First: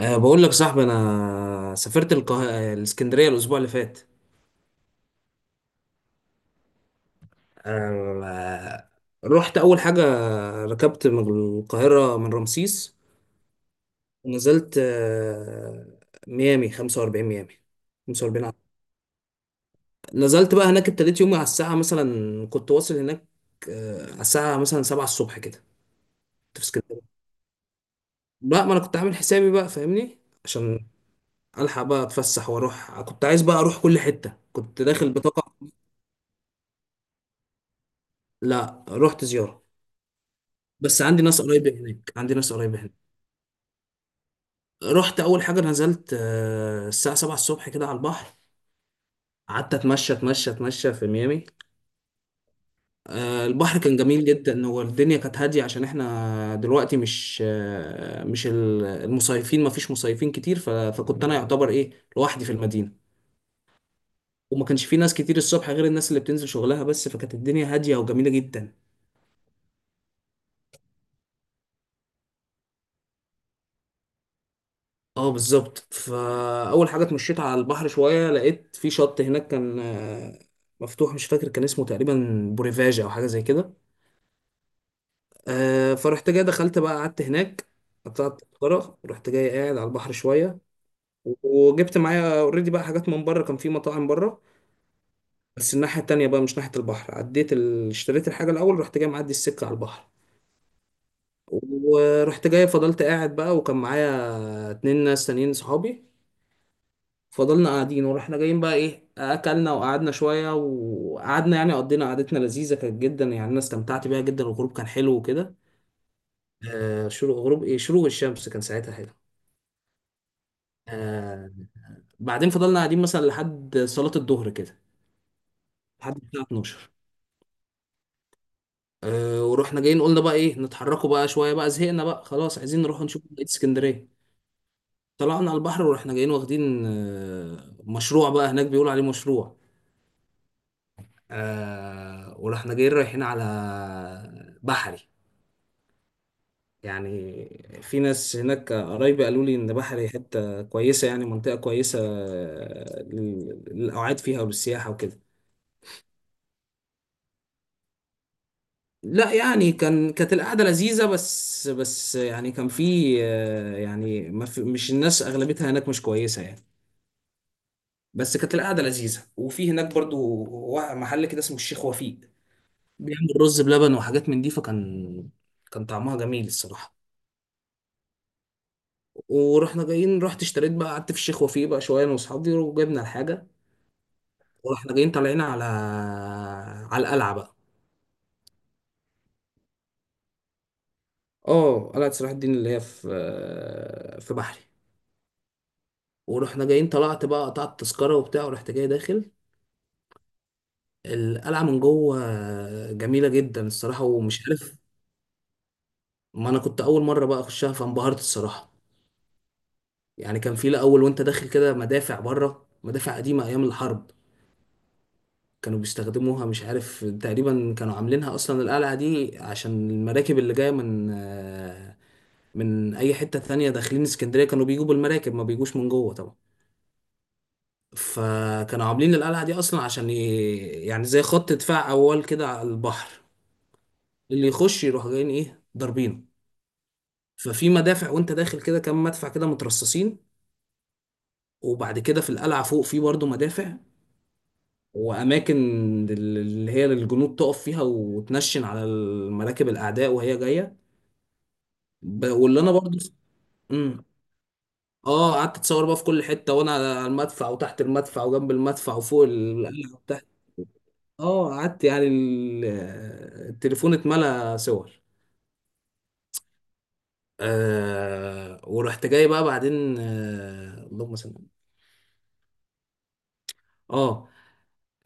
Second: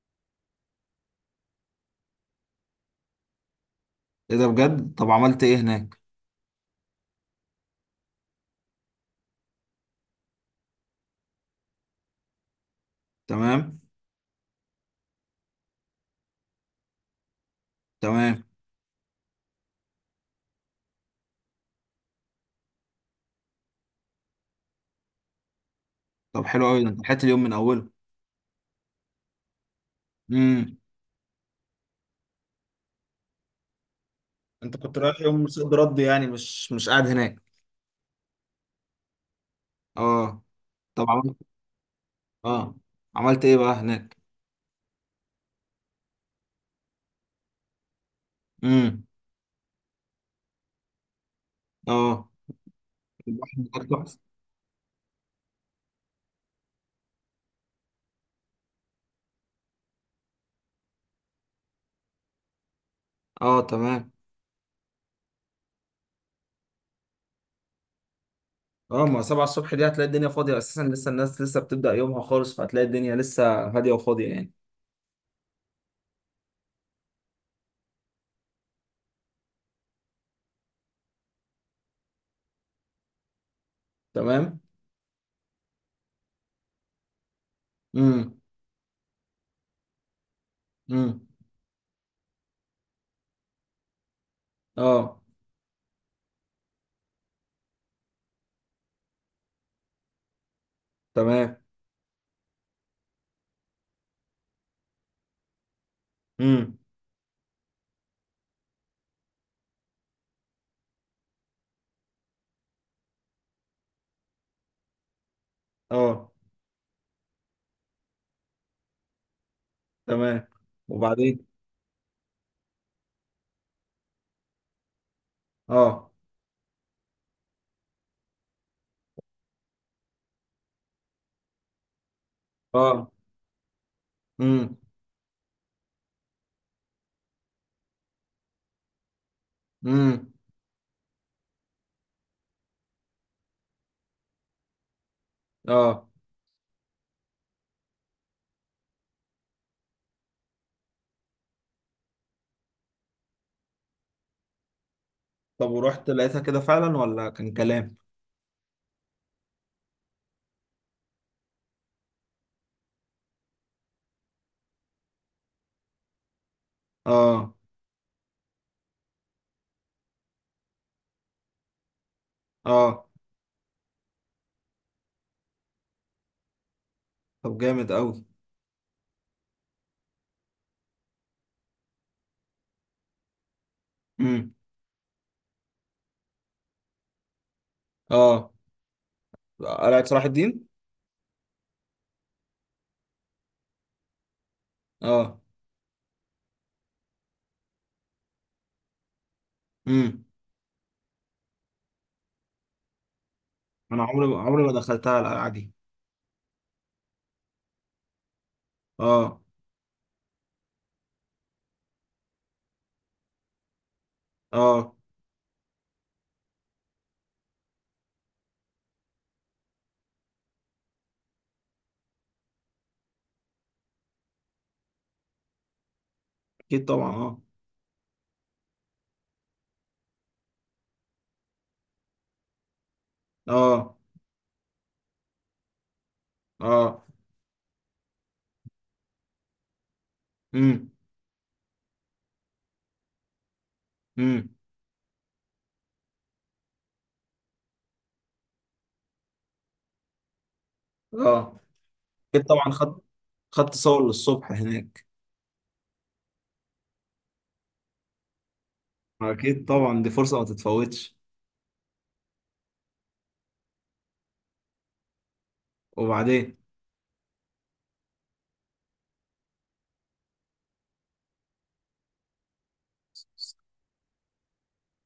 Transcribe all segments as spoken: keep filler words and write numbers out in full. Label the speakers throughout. Speaker 1: أه بقول لك صاحبي انا سافرت القه... آه، الاسكندريه الاسبوع اللي فات.
Speaker 2: ايه ده بجد؟ طب عملت ايه هناك؟
Speaker 1: أه رحت اول حاجه، ركبت من القاهره من رمسيس
Speaker 2: تمام،
Speaker 1: ونزلت أه ميامي خمسة وأربعين، ميامي
Speaker 2: تمام.
Speaker 1: خمسة وأربعين ع- نزلت بقى هناك. ابتديت يومي على الساعه مثلا كنت واصل هناك أه على الساعه مثلا سبعة الصبح كده.
Speaker 2: طب
Speaker 1: كنت في
Speaker 2: حلو قوي، ده انت
Speaker 1: اسكندريه.
Speaker 2: لحقت اليوم من اوله؟
Speaker 1: لا، ما انا كنت عامل حسابي بقى، فاهمني؟
Speaker 2: امم.
Speaker 1: عشان الحق بقى اتفسح واروح، كنت عايز بقى اروح كل حته،
Speaker 2: انت
Speaker 1: كنت
Speaker 2: كنت
Speaker 1: داخل
Speaker 2: رايح يوم
Speaker 1: بطاقه.
Speaker 2: صد رد، يعني مش مش قاعد هناك؟
Speaker 1: لا، رحت زياره،
Speaker 2: اه.
Speaker 1: بس
Speaker 2: طب
Speaker 1: عندي
Speaker 2: عملت
Speaker 1: ناس قريبة هناك، عندي ناس
Speaker 2: اه
Speaker 1: قريبة هناك.
Speaker 2: عملت ايه بقى هناك؟
Speaker 1: رحت أول حاجة نزلت آه، الساعة سبعة الصبح كده على البحر،
Speaker 2: امم.
Speaker 1: قعدت أتمشى أتمشى أتمشى في ميامي.
Speaker 2: اه،
Speaker 1: آه،
Speaker 2: البحر هناك
Speaker 1: البحر كان
Speaker 2: تحفه.
Speaker 1: جميل جدا، هو الدنيا كانت هادية عشان احنا دلوقتي مش آه، مش ال- المصيفين، مفيش مصيفين كتير، ف- فكنت أنا يعتبر إيه، لوحدي في المدينة،
Speaker 2: اه، تمام.
Speaker 1: وما كانش في ناس كتير الصبح غير الناس اللي بتنزل شغلها بس، فكانت الدنيا هادية وجميلة جدا.
Speaker 2: اه، ما سبعة الصبح دي هتلاقي الدنيا فاضية أساسا، لسه الناس لسه بتبدأ يومها خالص، فهتلاقي الدنيا لسه هادية وفاضية يعني.
Speaker 1: اه، بالظبط، فاول حاجه اتمشيت على البحر شويه، لقيت في شط هناك كان آه، مفتوح، مش فاكر كان اسمه تقريبا بوريفاجا او حاجه زي كده.
Speaker 2: تمام.
Speaker 1: آه، فرحت جاي دخلت بقى قعدت هناك،
Speaker 2: امم،
Speaker 1: قطعت تذكره، رحت جاي قاعد على البحر شويه،
Speaker 2: امم.
Speaker 1: وجبت معايا اوريدي بقى حاجات من بره، كان في مطاعم بره،
Speaker 2: اه،
Speaker 1: بس الناحيه التانيه بقى مش ناحيه البحر. عديت ال... اشتريت الحاجه الاول، رحت جاي معدي السكه على البحر،
Speaker 2: تمام.
Speaker 1: ورحت جاي فضلت قاعد بقى، وكان معايا اتنين ناس تانيين صحابي،
Speaker 2: امم.
Speaker 1: فضلنا قاعدين ورحنا جايين بقى ايه، اكلنا وقعدنا شويه وقعدنا يعني، قضينا قعدتنا لذيذه كانت جدا يعني، انا استمتعت بيها جدا، الغروب كان حلو وكده.
Speaker 2: اه،
Speaker 1: آه شروق غروب ايه شروق الشمس كان ساعتها حلو.
Speaker 2: تمام. وبعدين؟
Speaker 1: آه بعدين فضلنا قاعدين مثلا لحد صلاه الظهر كده،
Speaker 2: اه،
Speaker 1: لحد الساعه اتناشر. آه ورحنا جايين قلنا بقى ايه، نتحركوا بقى شويه بقى، زهقنا بقى، خلاص عايزين نروح
Speaker 2: اه.
Speaker 1: نشوف بقيه اسكندريه.
Speaker 2: امم،
Speaker 1: طلعنا على البحر ورحنا جايين واخدين آه مشروع بقى هناك بيقولوا عليه مشروع.
Speaker 2: امم.
Speaker 1: آه ورحنا جايين رايحين على بحري.
Speaker 2: اه.
Speaker 1: يعني في ناس هناك قرايبي قالوا لي ان بحري حته كويسه، يعني منطقه كويسه لل- للاوعاد فيها وللسياحه وكده.
Speaker 2: طب ورحت لقيتها كده فعلا ولا كان كلام؟
Speaker 1: لا يعني، كان كانت القعده لذيذه، بس بس يعني كان في آه، يعني ما في، مش الناس اغلبيتها هناك مش كويسه يعني.
Speaker 2: اه،
Speaker 1: بس كانت القعده لذيذه، وفي هناك برضو وا- محل كده اسمه الشيخ وفيق،
Speaker 2: اه.
Speaker 1: بيعمل رز بلبن وحاجات من دي، فكان كان طعمها جميل الصراحه.
Speaker 2: طب جامد قوي.
Speaker 1: ورحنا جايين رحت اشتريت بقى قعدت في الشيخ وفيق بقى شويه انا واصحابي وجبنا الحاجه،
Speaker 2: امم.
Speaker 1: واحنا جايين طالعين على على القلعه بقى.
Speaker 2: اه. قلعة صلاح الدين.
Speaker 1: اه، قلعه صلاح الدين اللي هي في في بحري.
Speaker 2: اه.
Speaker 1: ورحنا جايين، طلعت بقى قطعت التذكره وبتاع ورحت جاي داخل
Speaker 2: امم.
Speaker 1: القلعه من جوه، جميله جدا
Speaker 2: انا
Speaker 1: الصراحه
Speaker 2: عمري
Speaker 1: ومش
Speaker 2: عمري ما
Speaker 1: عارف.
Speaker 2: دخلتها القلعة دي.
Speaker 1: ما انا كنت اول مره بقى اخشها فانبهرت الصراحه.
Speaker 2: اه.
Speaker 1: يعني كان في الاول وانت داخل كده مدافع بره، مدافع قديمه ايام الحرب
Speaker 2: اه.
Speaker 1: كانوا بيستخدموها، مش عارف، تقريبا كانوا عاملينها اصلا القلعه دي عشان المراكب اللي جايه من من اي حته تانية داخلين اسكندريه، كانوا بيجوا بالمراكب ما بيجوش من جوه طبعا.
Speaker 2: اكيد طبعا، اه.
Speaker 1: فكانوا عاملين القلعه دي اصلا عشان ي... يعني زي خط دفاع اول كده على البحر،
Speaker 2: اه.
Speaker 1: اللي يخش يروح جايين ايه ضاربينه.
Speaker 2: اه.
Speaker 1: ففي مدافع وانت داخل كده كام مدفع كده مترصصين،
Speaker 2: امم،
Speaker 1: وبعد كده في القلعه فوق في برضه مدافع،
Speaker 2: امم.
Speaker 1: واماكن اللي هي الجنود تقف فيها وتنشن على المراكب الاعداء وهي جايه.
Speaker 2: اه.
Speaker 1: ب-
Speaker 2: اكيد
Speaker 1: واللي
Speaker 2: طبعا،
Speaker 1: انا برضه.
Speaker 2: خدت خدت صور للصبح هناك.
Speaker 1: اه، قعدت اتصور بقى في كل حته، وانا على المدفع وتحت المدفع وجنب المدفع وفوق
Speaker 2: اكيد
Speaker 1: القلعه
Speaker 2: طبعا، دي
Speaker 1: وتحت.
Speaker 2: فرصة ما تتفوتش.
Speaker 1: اه قعدت يعني ال- التليفون اتملى صور.
Speaker 2: وبعدين؟
Speaker 1: آه ورحت جاي بقى بعدين، آه اللهم صل على النبي. اه.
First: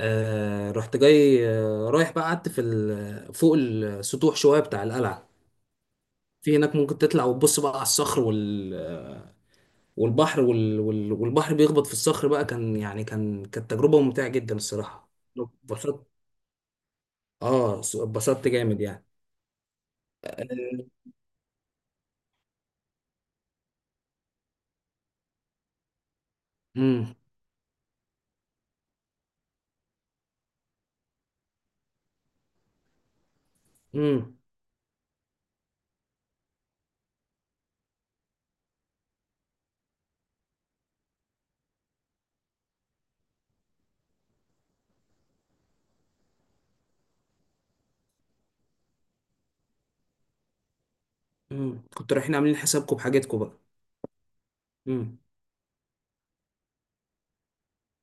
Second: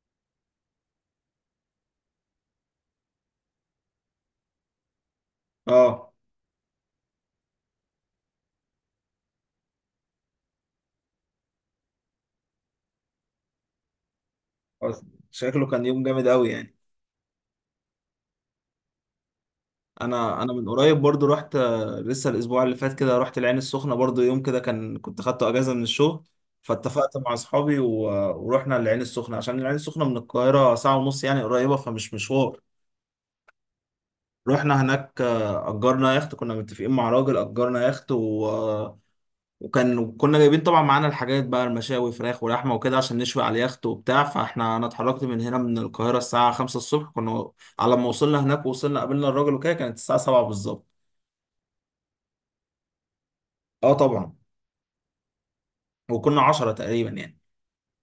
Speaker 1: آه، رحت جاي آه رايح بقى، قعدت في ال- فوق السطوح شويه بتاع القلعه،
Speaker 2: اه.
Speaker 1: في هناك ممكن تطلع وتبص بقى على الصخر وال والبحر وال وال والبحر بيخبط في الصخر بقى، كان يعني كان كانت تجربه ممتعه جدا الصراحه.
Speaker 2: شكله كان يوم جامد قوي يعني.
Speaker 1: اه، س- اتبسطت جامد يعني.
Speaker 2: انا انا من قريب برضو رحت، آه، لسه الاسبوع اللي فات كده رحت العين السخنه برضو يوم كده، كان كنت خدته اجازه من الشغل.
Speaker 1: امم
Speaker 2: فاتفقت مع اصحابي و- ورحنا العين السخنه، عشان العين السخنه من القاهره ساعه ونص يعني، قريبه فمش مشوار.
Speaker 1: امم
Speaker 2: رحنا هناك، آه، اجرنا يخت، كنا متفقين مع راجل اجرنا يخت و... آه، وكان كنا جايبين طبعا معانا الحاجات بقى، المشاوي فراخ ولحمه وكده عشان نشوي على اليخت وبتاع. فاحنا انا اتحركت من هنا من القاهره الساعه خمسة الصبح، كنا على ما وصلنا هناك ووصلنا قابلنا الراجل وكده كانت الساعه سبعة بالظبط.
Speaker 1: امم كنتوا رايحين عاملين حسابكم بحاجتكم بقى؟
Speaker 2: اه طبعا.
Speaker 1: امم
Speaker 2: وكنا عشرة تقريبا يعني،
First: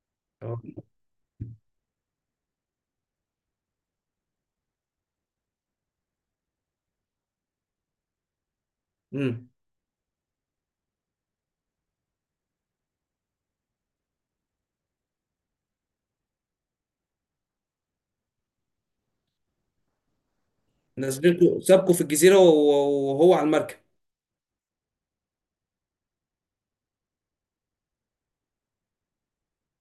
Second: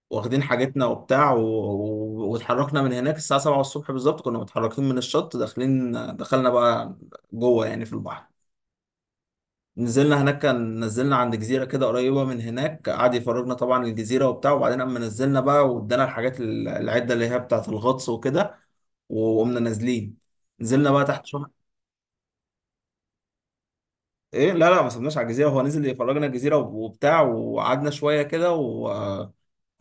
Speaker 2: واخدين
Speaker 1: اه،
Speaker 2: حاجتنا وبتاع و... و... واتحركنا من هناك الساعة سبعة الصبح بالظبط، كنا متحركين من الشط داخلين. دخلنا بقى جوه يعني في البحر.
Speaker 1: امم
Speaker 2: نزلنا هناك، كان نزلنا عند جزيرة كده قريبة من هناك، قعد يفرجنا طبعا الجزيرة وبتاع. وبعدين أما نزلنا بقى، وادانا الحاجات ال- العدة اللي هي بتاعة الغطس وكده، وقمنا نازلين. نزلنا بقى تحت شوية.
Speaker 1: نازلينكم سابكم في الجزيرة وهو وهو على المركب؟
Speaker 2: ايه لا، لا، ما سبناش على الجزيرة، هو نزل يفرجنا الجزيرة وبتاع، وقعدنا شوية كده و...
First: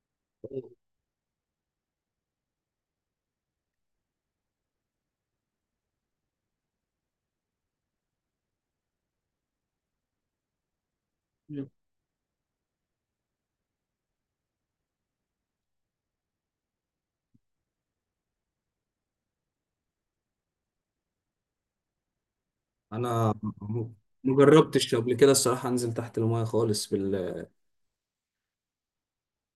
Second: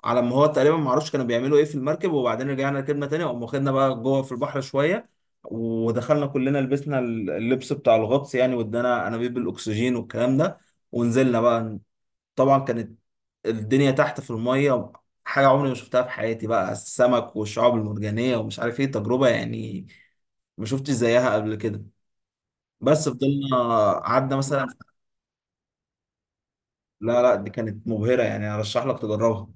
Speaker 2: على ما هو تقريبا، ما اعرفش كانوا بيعملوا ايه في المركب. وبعدين رجعنا ركبنا تاني وقام واخدنا بقى جوه في البحر شويه، ودخلنا كلنا لبسنا اللبس بتاع الغطس يعني، وادانا انابيب الاكسجين والكلام ده ونزلنا
Speaker 1: مم.
Speaker 2: بقى. طبعا كانت الدنيا تحت في الميه حاجه عمري ما شفتها في حياتي بقى، السمك والشعاب المرجانيه ومش عارف ايه، تجربه يعني ما شفتش زيها قبل كده. بس
Speaker 1: انا
Speaker 2: فضلنا
Speaker 1: م-
Speaker 2: قعدنا
Speaker 1: ما
Speaker 2: مثلا.
Speaker 1: جربتش قبل كده الصراحة، انزل تحت المايه خالص
Speaker 2: لا، لا،
Speaker 1: بال...
Speaker 2: دي كانت مبهره يعني، ارشح لك تجربها.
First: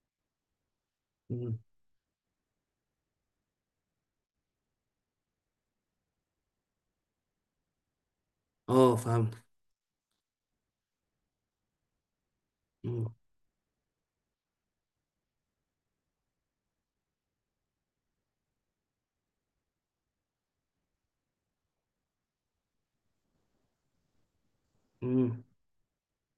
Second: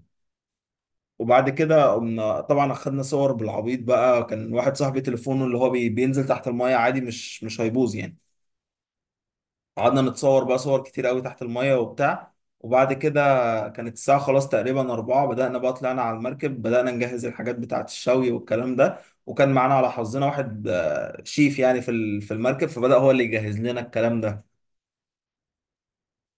Speaker 2: وبعد
Speaker 1: مم.
Speaker 2: كده قمنا طبعا اخدنا صور، بالعبيط بقى كان واحد صاحبي تليفونه اللي هو بي- بينزل تحت المايه عادي، مش مش هيبوظ يعني.
Speaker 1: اه، فهمت.
Speaker 2: قعدنا نتصور بقى صور كتير قوي تحت المايه وبتاع. وبعد
Speaker 1: مم.
Speaker 2: كده كانت الساعة خلاص تقريبا أربعة، بدأنا بقى طلعنا على المركب بدأنا نجهز الحاجات بتاعة الشوي والكلام ده. وكان معانا على حظنا واحد، آه، شيف يعني في ال- في المركب، فبدأ هو اللي يجهز لنا الكلام ده.
Speaker 1: مم.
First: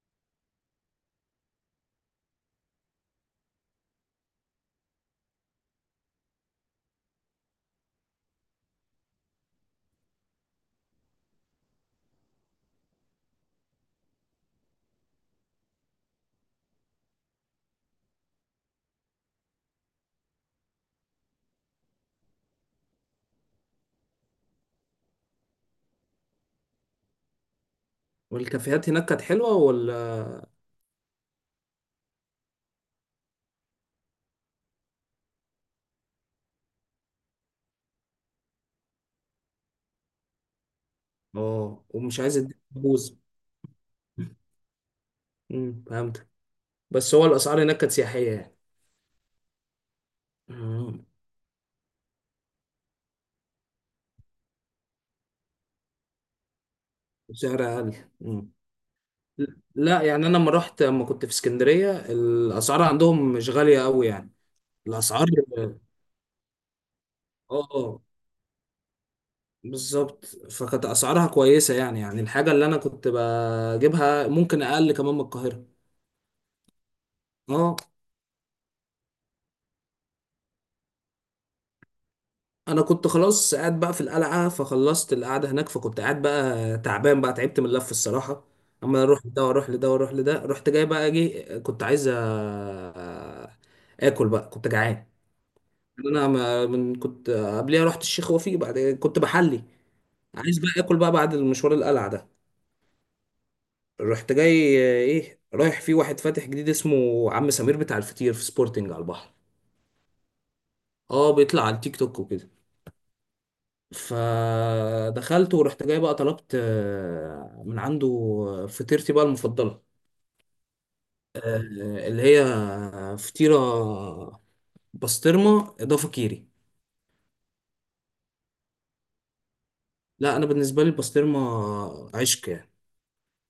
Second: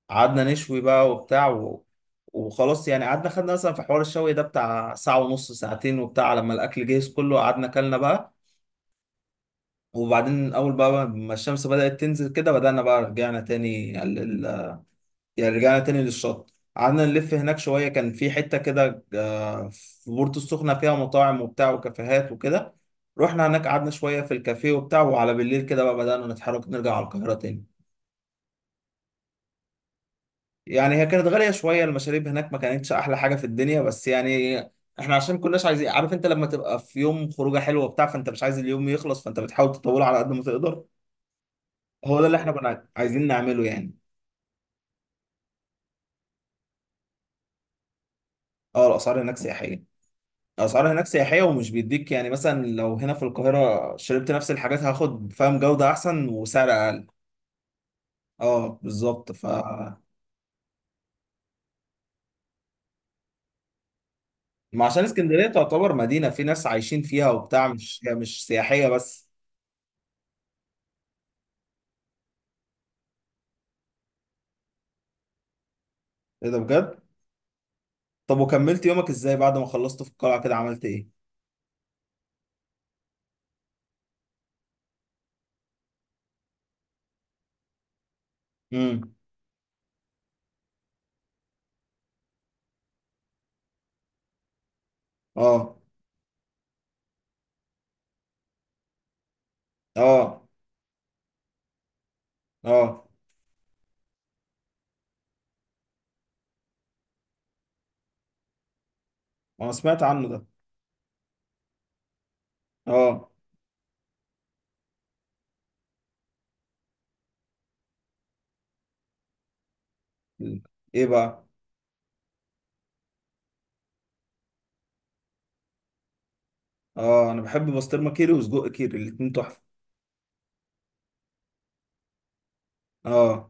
Speaker 2: قعدنا نشوي بقى وبتاع و... وخلاص يعني قعدنا، خدنا مثلا في حوار الشوي ده بتاع ساعة ونص، ساعتين وبتاع، لما الأكل جهز كله قعدنا كلنا بقى. وبعدين أول بقى ما الشمس بدأت تنزل كده بدأنا بقى، رجعنا تاني لل... يعني رجعنا تاني للشط، قعدنا نلف هناك شوية. كان في حتة كده، آه، في بورتو السخنة فيها مطاعم وبتاع وكافيهات وكده. رحنا هناك قعدنا شوية في الكافيه وبتاع، وعلى بالليل كده بقى بدأنا نتحرك نرجع على القاهرة تاني.
Speaker 1: والكافيهات هناك كانت حلوة ولا؟
Speaker 2: يعني هي كانت غالية شوية المشاريب هناك، ما كانتش أحلى حاجة في الدنيا بس يعني. إحنا عشان كناش عايزين، عارف أنت لما تبقى في يوم خروجة حلوة وبتاع فأنت مش عايز اليوم يخلص، فأنت بتحاول تطوله على قد ما تقدر.
Speaker 1: اه، ومش
Speaker 2: هو ده اللي
Speaker 1: عايز
Speaker 2: إحنا
Speaker 1: اديك
Speaker 2: كنا
Speaker 1: بوز.
Speaker 2: عايزين نعمله يعني.
Speaker 1: مم. فهمت. بس هو الاسعار هناك كانت سياحية يعني.
Speaker 2: أه الأسعار هناك سياحية. الأسعار هناك
Speaker 1: مم.
Speaker 2: سياحية، ومش بيديك يعني، مثلا لو هنا في القاهرة شربت نفس الحاجات هاخد، فاهم، جودة أحسن وسعر أقل.
Speaker 1: سعر اقل. مم.
Speaker 2: أه بالظبط. ف
Speaker 1: لا يعني انا، لما رحت لما كنت في اسكندريه الاسعار عندهم مش غاليه قوي يعني.
Speaker 2: ما عشان
Speaker 1: الاسعار،
Speaker 2: اسكندرية
Speaker 1: اه،
Speaker 2: تعتبر مدينة في ناس عايشين فيها وبتاع، مش
Speaker 1: آه،
Speaker 2: هي مش سياحية بس.
Speaker 1: بالظبط، فكانت اسعارها كويسه يعني، يعني الحاجه اللي انا كنت بجيبها ممكن اقل كمان من القاهره.
Speaker 2: إيه ده بجد؟
Speaker 1: اه،
Speaker 2: طب وكملت يومك ازاي بعد ما خلصت في القلعة كده، عملت ايه؟
Speaker 1: انا كنت خلاص قاعد بقى في القلعه، فخلصت القعده هناك، فكنت قاعد بقى تعبان بقى، تعبت من اللف الصراحه اما
Speaker 2: امم.
Speaker 1: اروح لده واروح لده واروح لده. رحت جاي بقى اجي، كنت عايز أ- اكل بقى كنت جعان.
Speaker 2: اه،
Speaker 1: انا، ما من كنت قبليها رحت الشيخ وفيق، بعد كنت بحلي
Speaker 2: اه،
Speaker 1: عايز بقى اكل بقى بعد المشوار القلعه ده.
Speaker 2: اه.
Speaker 1: رحت جاي ايه رايح في واحد فاتح جديد اسمه عم سمير بتاع الفطير في سبورتنج على البحر.
Speaker 2: انا سمعت عنه ده.
Speaker 1: اه، بيطلع على التيك توك وكده.
Speaker 2: اه.
Speaker 1: فدخلت ورحت جاي بقى طلبت آه، من عنده فطيرتي بقى المفضله.
Speaker 2: ايه بقى؟
Speaker 1: آه، اللي هي فطيره بسطرمه اضافه كيري.
Speaker 2: اه، انا بحب بسطرمة كيري وسجق كيري، الاتنين تحفة.
Speaker 1: لا، انا بالنسبه لي البسطرمه عشق يعني.
Speaker 2: اه.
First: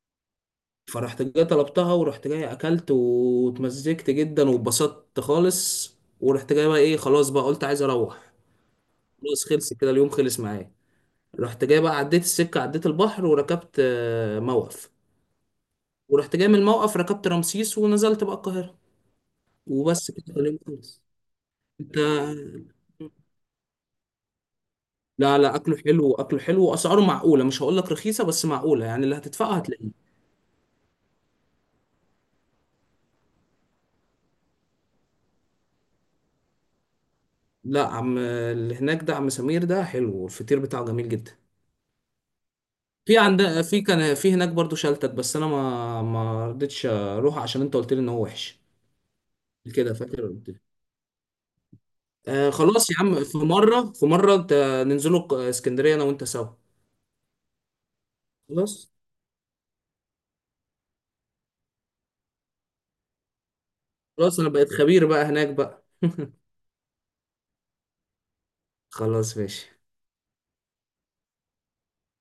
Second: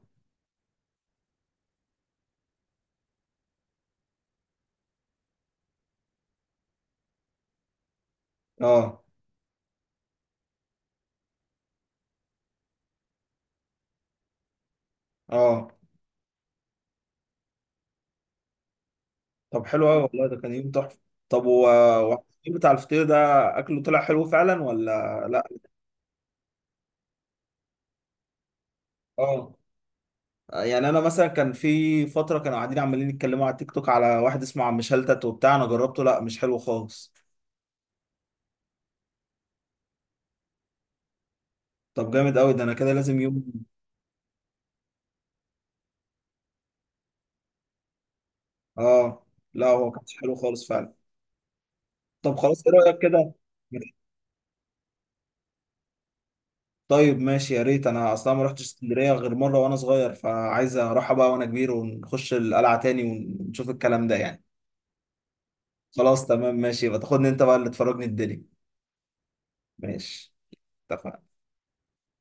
Speaker 1: فرحت جاي طلبتها ورحت جاي اكلت واتمزجت جدا واتبسطت خالص. ورحت جاي بقى ايه خلاص بقى قلت عايز اروح،
Speaker 2: اه.
Speaker 1: خلاص خلص كده، اليوم خلص معايا. رحت جاي بقى عديت السكة عديت البحر وركبت آه، موقف،
Speaker 2: اه.
Speaker 1: ورحت جاي من الموقف ركبت رمسيس ونزلت بقى القاهرة،
Speaker 2: طب حلو قوي
Speaker 1: وبس
Speaker 2: والله، ده
Speaker 1: كده
Speaker 2: كان
Speaker 1: اليوم
Speaker 2: يوم تحفة.
Speaker 1: خلص.
Speaker 2: طب و
Speaker 1: انت.
Speaker 2: و- بتاع الفطير ده، اكله طلع حلو فعلا ولا
Speaker 1: لا
Speaker 2: لا؟
Speaker 1: لا، اكله حلو، اكله حلو واسعاره معقولة، مش هقول لك رخيصة بس معقولة، يعني اللي هتدفعه
Speaker 2: اه.
Speaker 1: هتلاقيه.
Speaker 2: يعني انا مثلا كان في فترة كانوا قاعدين عمالين يتكلموا على تيك توك على واحد اسمه عم شلتت وبتاع، انا جربته لا مش حلو خالص.
Speaker 1: لا، عم اللي هناك ده عم سمير ده حلو، والفطير بتاعه جميل جدا.
Speaker 2: طب جامد قوي، ده انا كده
Speaker 1: في
Speaker 2: لازم يوم.
Speaker 1: عند في كان في هناك برضو شلتت، بس انا ما ما رضيتش اروح عشان انت قلت لي ان هو وحش،
Speaker 2: اه. لا هو
Speaker 1: كده
Speaker 2: كانش
Speaker 1: فاكر
Speaker 2: حلو
Speaker 1: قلت لي.
Speaker 2: خالص فعلا. طب
Speaker 1: آه،
Speaker 2: خلاص، ايه
Speaker 1: خلاص يا
Speaker 2: رأيك
Speaker 1: عم،
Speaker 2: كده؟
Speaker 1: في مره في مره انت، ننزلوا اسكندريه انا وانت سوا.
Speaker 2: طيب ماشي، يا ريت، انا اصلا ما رحتش
Speaker 1: خلاص،
Speaker 2: اسكندرية غير مرة وانا صغير، فعايز اروحها بقى وانا كبير ونخش القلعة تاني ونشوف الكلام ده
Speaker 1: خلاص
Speaker 2: يعني.
Speaker 1: انا بقيت خبير بقى هناك بقى.
Speaker 2: خلاص تمام ماشي، يبقى تاخدني انت بقى اللي تفرجني الدنيا.
Speaker 1: خلاص، ماشي.
Speaker 2: ماشي. اتفقنا.